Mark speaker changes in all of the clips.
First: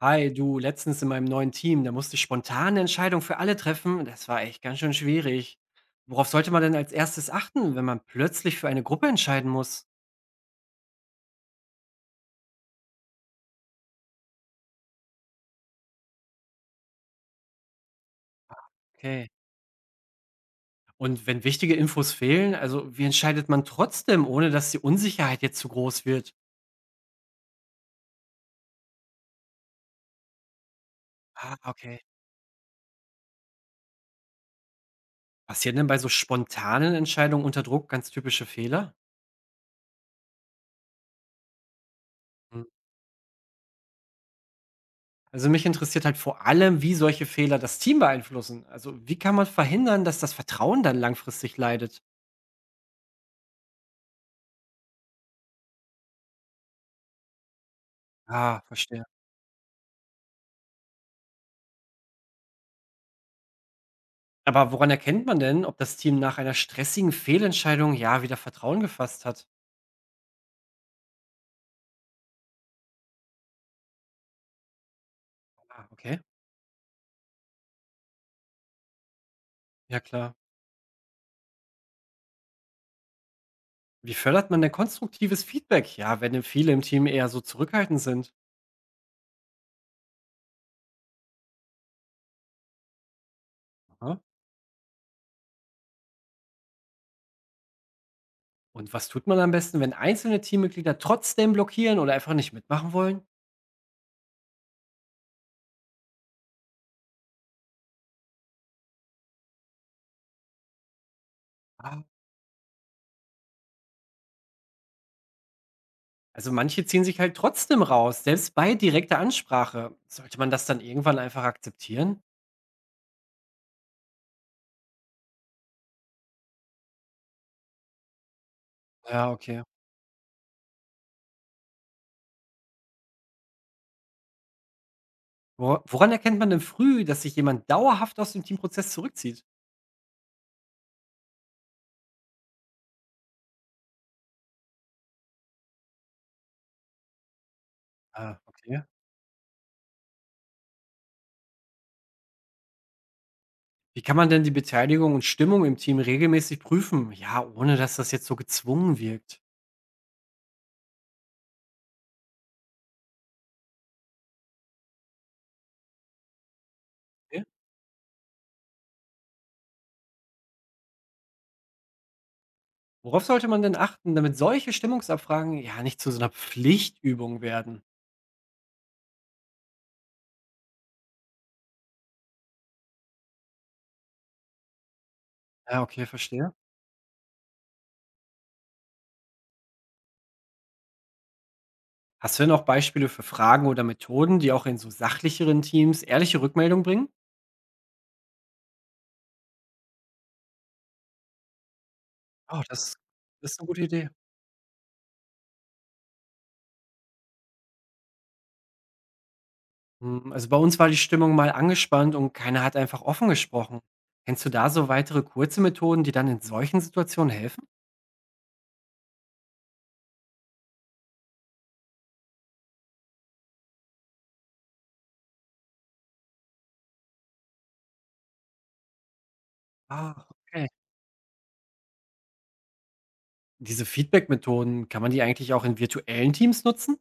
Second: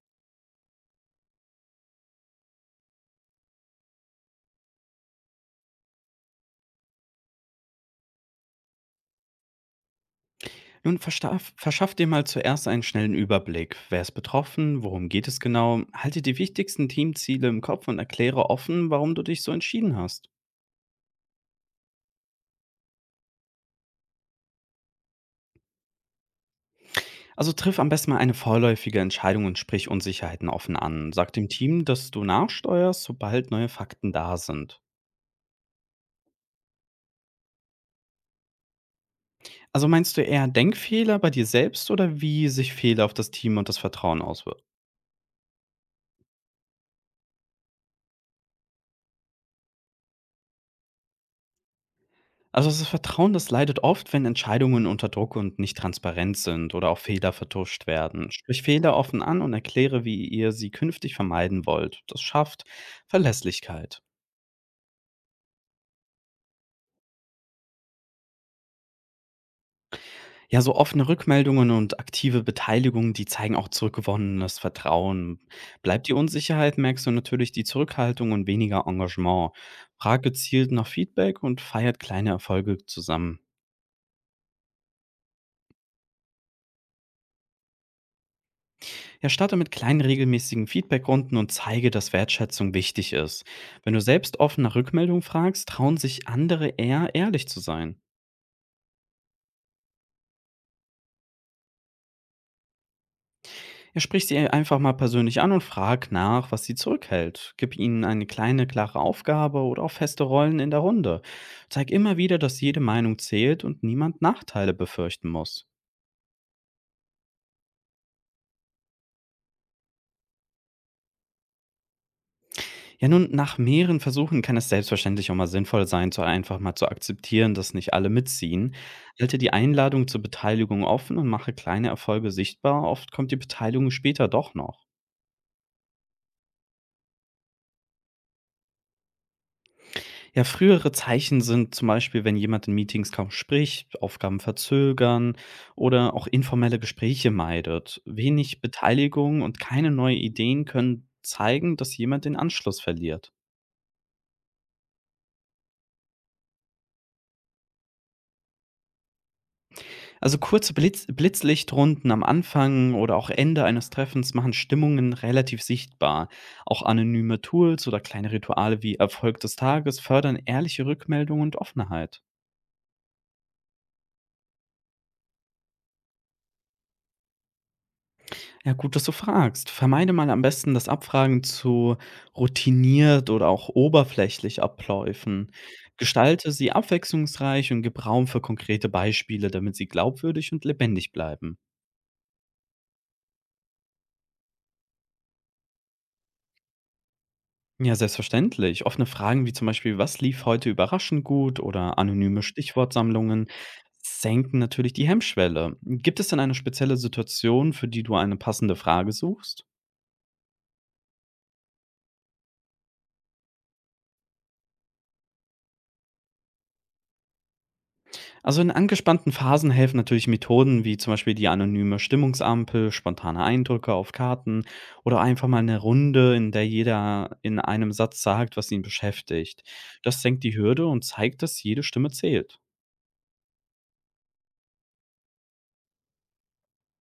Speaker 1: Hi, du, letztens in meinem neuen Team, da musste ich spontane Entscheidungen für alle treffen. Das war echt ganz schön schwierig. Worauf sollte man denn als erstes achten, wenn man plötzlich für eine Gruppe entscheiden muss?
Speaker 2: Nun verstaff verschaff dir mal zuerst einen schnellen Überblick. Wer ist betroffen? Worum geht es genau? Halte die wichtigsten Teamziele im Kopf und erkläre offen, warum du
Speaker 1: Okay.
Speaker 2: dich so entschieden hast.
Speaker 1: Und wenn wichtige Infos fehlen, also wie entscheidet man trotzdem, ohne dass die Unsicherheit jetzt zu groß wird?
Speaker 2: Also triff am besten mal eine vorläufige Entscheidung und sprich Unsicherheiten offen an. Sag dem
Speaker 1: Ah,
Speaker 2: Team,
Speaker 1: okay.
Speaker 2: dass du nachsteuerst, sobald neue Fakten da sind.
Speaker 1: Passieren denn bei so spontanen Entscheidungen unter Druck ganz typische Fehler?
Speaker 2: Also meinst du eher Denkfehler bei dir selbst oder wie
Speaker 1: Hm.
Speaker 2: sich Fehler auf das Team und das Vertrauen auswirken?
Speaker 1: Also mich interessiert halt vor allem, wie solche Fehler das Team beeinflussen. Also wie kann man verhindern, dass das Vertrauen dann langfristig leidet?
Speaker 2: Also das Vertrauen, das leidet oft, wenn Entscheidungen unter Druck und nicht transparent sind oder auch Fehler vertuscht werden. Sprich
Speaker 1: Ah,
Speaker 2: Fehler
Speaker 1: verstehe.
Speaker 2: offen an und erkläre, wie ihr sie künftig vermeiden wollt. Das schafft Verlässlichkeit.
Speaker 1: Aber woran erkennt man denn, ob das Team nach einer stressigen Fehlentscheidung, ja, wieder Vertrauen gefasst hat?
Speaker 2: Ja, so offene Rückmeldungen und aktive Beteiligung, die zeigen auch zurückgewonnenes Vertrauen.
Speaker 1: Ah,
Speaker 2: Bleibt die
Speaker 1: okay.
Speaker 2: Unsicherheit, merkst du natürlich die Zurückhaltung und weniger Engagement.
Speaker 1: Ja,
Speaker 2: Frag
Speaker 1: klar.
Speaker 2: gezielt nach Feedback und feiert kleine Erfolge zusammen.
Speaker 1: Wie fördert man denn konstruktives Feedback? Ja, wenn denn viele im Team eher so zurückhaltend sind.
Speaker 2: Ja, starte mit kleinen regelmäßigen Feedbackrunden und zeige, dass Wertschätzung wichtig ist. Wenn du
Speaker 1: Aha.
Speaker 2: selbst offen nach Rückmeldung fragst, trauen sich andere eher, ehrlich zu sein.
Speaker 1: Und was tut man am besten, wenn einzelne Teammitglieder trotzdem blockieren oder einfach nicht mitmachen wollen?
Speaker 2: Ja, sprich sie einfach mal persönlich an und frag nach, was sie zurückhält. Gib ihnen eine kleine, klare Aufgabe oder auch feste Rollen in der Runde. Zeig
Speaker 1: Ah.
Speaker 2: immer wieder, dass jede Meinung zählt und niemand Nachteile befürchten muss.
Speaker 1: Also manche ziehen sich halt trotzdem raus, selbst bei direkter Ansprache. Sollte man das dann irgendwann einfach akzeptieren?
Speaker 2: Ja, nun, nach mehreren Versuchen kann es selbstverständlich auch mal sinnvoll sein, zu einfach mal zu akzeptieren, dass nicht alle mitziehen.
Speaker 1: Ja,
Speaker 2: Halte die
Speaker 1: okay.
Speaker 2: Einladung zur Beteiligung offen und mache kleine Erfolge sichtbar. Oft kommt die Beteiligung später doch noch.
Speaker 1: Woran erkennt man denn früh, dass sich jemand dauerhaft aus dem Teamprozess zurückzieht?
Speaker 2: Ja, frühere Zeichen sind zum Beispiel, wenn jemand in Meetings kaum spricht, Aufgaben verzögern oder auch informelle Gespräche meidet.
Speaker 1: Ah,
Speaker 2: Wenig
Speaker 1: okay.
Speaker 2: Beteiligung und keine neuen Ideen können zeigen, dass jemand den Anschluss verliert.
Speaker 1: Wie kann man denn die Beteiligung und Stimmung im Team regelmäßig prüfen? Ja, ohne dass das jetzt so gezwungen wirkt.
Speaker 2: Also kurze Blitzlichtrunden am Anfang oder auch Ende eines Treffens machen Stimmungen relativ sichtbar. Auch anonyme
Speaker 1: Okay.
Speaker 2: Tools oder kleine Rituale wie Erfolg des Tages fördern ehrliche Rückmeldungen und Offenheit.
Speaker 1: Worauf sollte man denn achten, damit solche Stimmungsabfragen ja nicht zu so einer Pflichtübung werden?
Speaker 2: Ja, gut, dass du fragst. Vermeide mal am besten, dass Abfragen zu routiniert oder auch oberflächlich abläufen.
Speaker 1: Ja, okay,
Speaker 2: Gestalte
Speaker 1: verstehe.
Speaker 2: sie abwechslungsreich und gib Raum für konkrete Beispiele, damit sie glaubwürdig und lebendig bleiben.
Speaker 1: Hast du denn auch Beispiele für Fragen oder Methoden, die auch in so sachlicheren Teams ehrliche Rückmeldung bringen?
Speaker 2: Ja, selbstverständlich. Offene Fragen wie zum Beispiel, was lief heute überraschend gut oder anonyme
Speaker 1: Oh, das,
Speaker 2: Stichwortsammlungen
Speaker 1: das ist eine gute Idee.
Speaker 2: senken natürlich die Hemmschwelle. Gibt es denn eine spezielle Situation, für die du eine passende Frage suchst?
Speaker 1: Hm, also bei uns war die Stimmung mal angespannt und keiner hat einfach offen gesprochen. Kennst du da so weitere kurze Methoden, die dann in solchen Situationen helfen?
Speaker 2: Also in angespannten Phasen helfen natürlich Methoden wie zum Beispiel die anonyme Stimmungsampel, spontane Eindrücke auf Karten oder einfach mal eine Runde, in der jeder in einem Satz sagt, was ihn beschäftigt. Das
Speaker 1: Ah,
Speaker 2: senkt die
Speaker 1: okay.
Speaker 2: Hürde und zeigt, dass jede Stimme zählt.
Speaker 1: Diese Feedback-Methoden, kann man die eigentlich auch in virtuellen Teams nutzen?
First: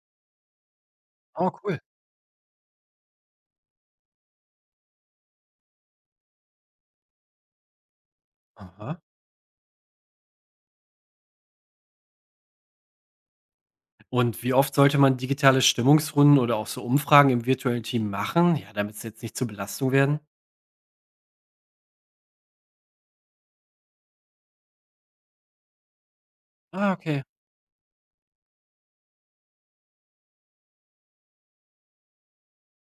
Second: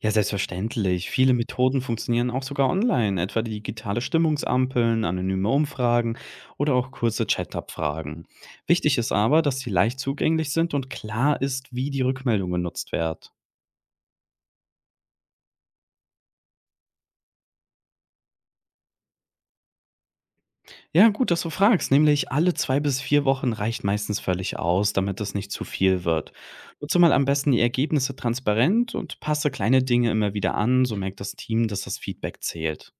Speaker 2: Ja, selbstverständlich. Viele
Speaker 1: Oh, cool.
Speaker 2: Methoden funktionieren auch sogar online, etwa die digitale Stimmungsampeln, anonyme Umfragen oder auch kurze Chat-Abfragen. Wichtig
Speaker 1: Aha.
Speaker 2: ist aber, dass sie leicht zugänglich sind und klar ist, wie die Rückmeldung genutzt wird.
Speaker 1: Und wie oft sollte man digitale Stimmungsrunden oder auch so Umfragen im virtuellen Team machen? Ja, damit es jetzt nicht zur Belastung werden.
Speaker 2: Ja, gut, dass du fragst. Nämlich alle zwei bis vier Wochen reicht meistens völlig aus, damit es nicht zu viel wird.
Speaker 1: Ah,
Speaker 2: Nutze mal
Speaker 1: okay.
Speaker 2: am besten die Ergebnisse transparent und passe kleine Dinge immer wieder an, so merkt das Team, dass das Feedback zählt.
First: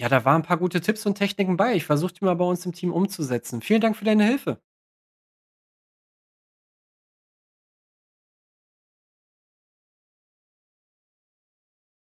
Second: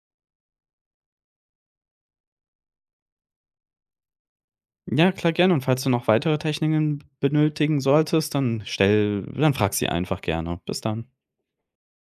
Speaker 1: Ja, da waren ein paar gute Tipps und Techniken bei. Ich versuche die mal bei uns im Team umzusetzen. Vielen Dank für deine Hilfe.
Speaker 2: Ja, klar, gerne. Und falls du noch weitere Techniken benötigen solltest, dann stell dann frag sie einfach gerne. Bis dann.